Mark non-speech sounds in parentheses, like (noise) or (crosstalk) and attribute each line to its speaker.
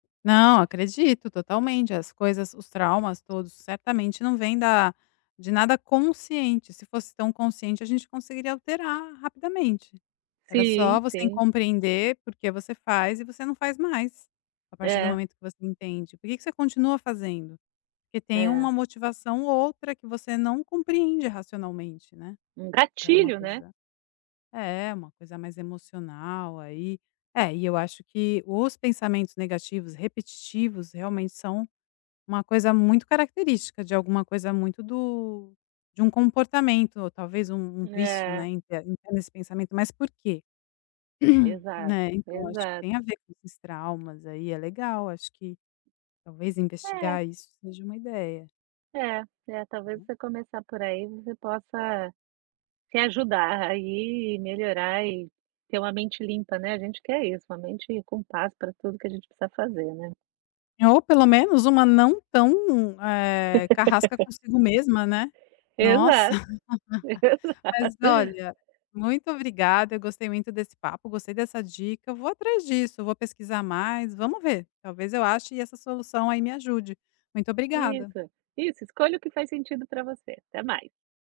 Speaker 1: Não. Acredito, totalmente. As coisas os traumas, todos certamente, não vem da de nada consciente. Se fosse tão consciente, a gente conseguiria alterar, rapidamente. Era
Speaker 2: Sim.
Speaker 1: só você em
Speaker 2: Sim.
Speaker 1: compreender por que você faz e você não faz mais. A partir do
Speaker 2: É.
Speaker 1: momento que você entende, por que que você continua fazendo? Porque tem
Speaker 2: É.
Speaker 1: uma motivação ou outra que você não compreende racionalmente, né.
Speaker 2: Um
Speaker 1: Que é uma
Speaker 2: gatilho, né.
Speaker 1: coisa é, uma coisa mais emocional, aí. É, e eu acho que os pensamentos negativos repetitivos, realmente, são uma coisa muito característica de alguma coisa muito do de um comportamento ou, talvez, um um vício, né,
Speaker 2: É.
Speaker 1: em ter em ter esse pensamento, mas por quê? (clears throat) Né.
Speaker 2: Exato.
Speaker 1: Então, eu acho que tem a
Speaker 2: Exato.
Speaker 1: ver com esses traumas, aí. É legal, acho que, talvez,
Speaker 2: É.
Speaker 1: investigar isso seja uma ideia.
Speaker 2: É. É, talvez, você começar por aí, você possa, se ajudar aí e melhorar, e ter uma mente limpa, né. A gente quer isso, uma mente com paz pra tudo que a gente precisa fazer, né.
Speaker 1: Ou, pelo menos, uma não tão, eh, carrasca
Speaker 2: (laughs)
Speaker 1: consigo mesma, né. Nossa.
Speaker 2: Exato.
Speaker 1: (laughs) Mas,
Speaker 2: Exato.
Speaker 1: olha, muito obrigada, eu gostei muito desse papo, gostei dessa dica, eu vou atrás disso, eu vou pesquisar mais. Vamos ver, talvez eu ache essa solução aí me ajude. Muito obrigada.
Speaker 2: Isso. Isso, escolha o que faz sentido pra você. Até mais.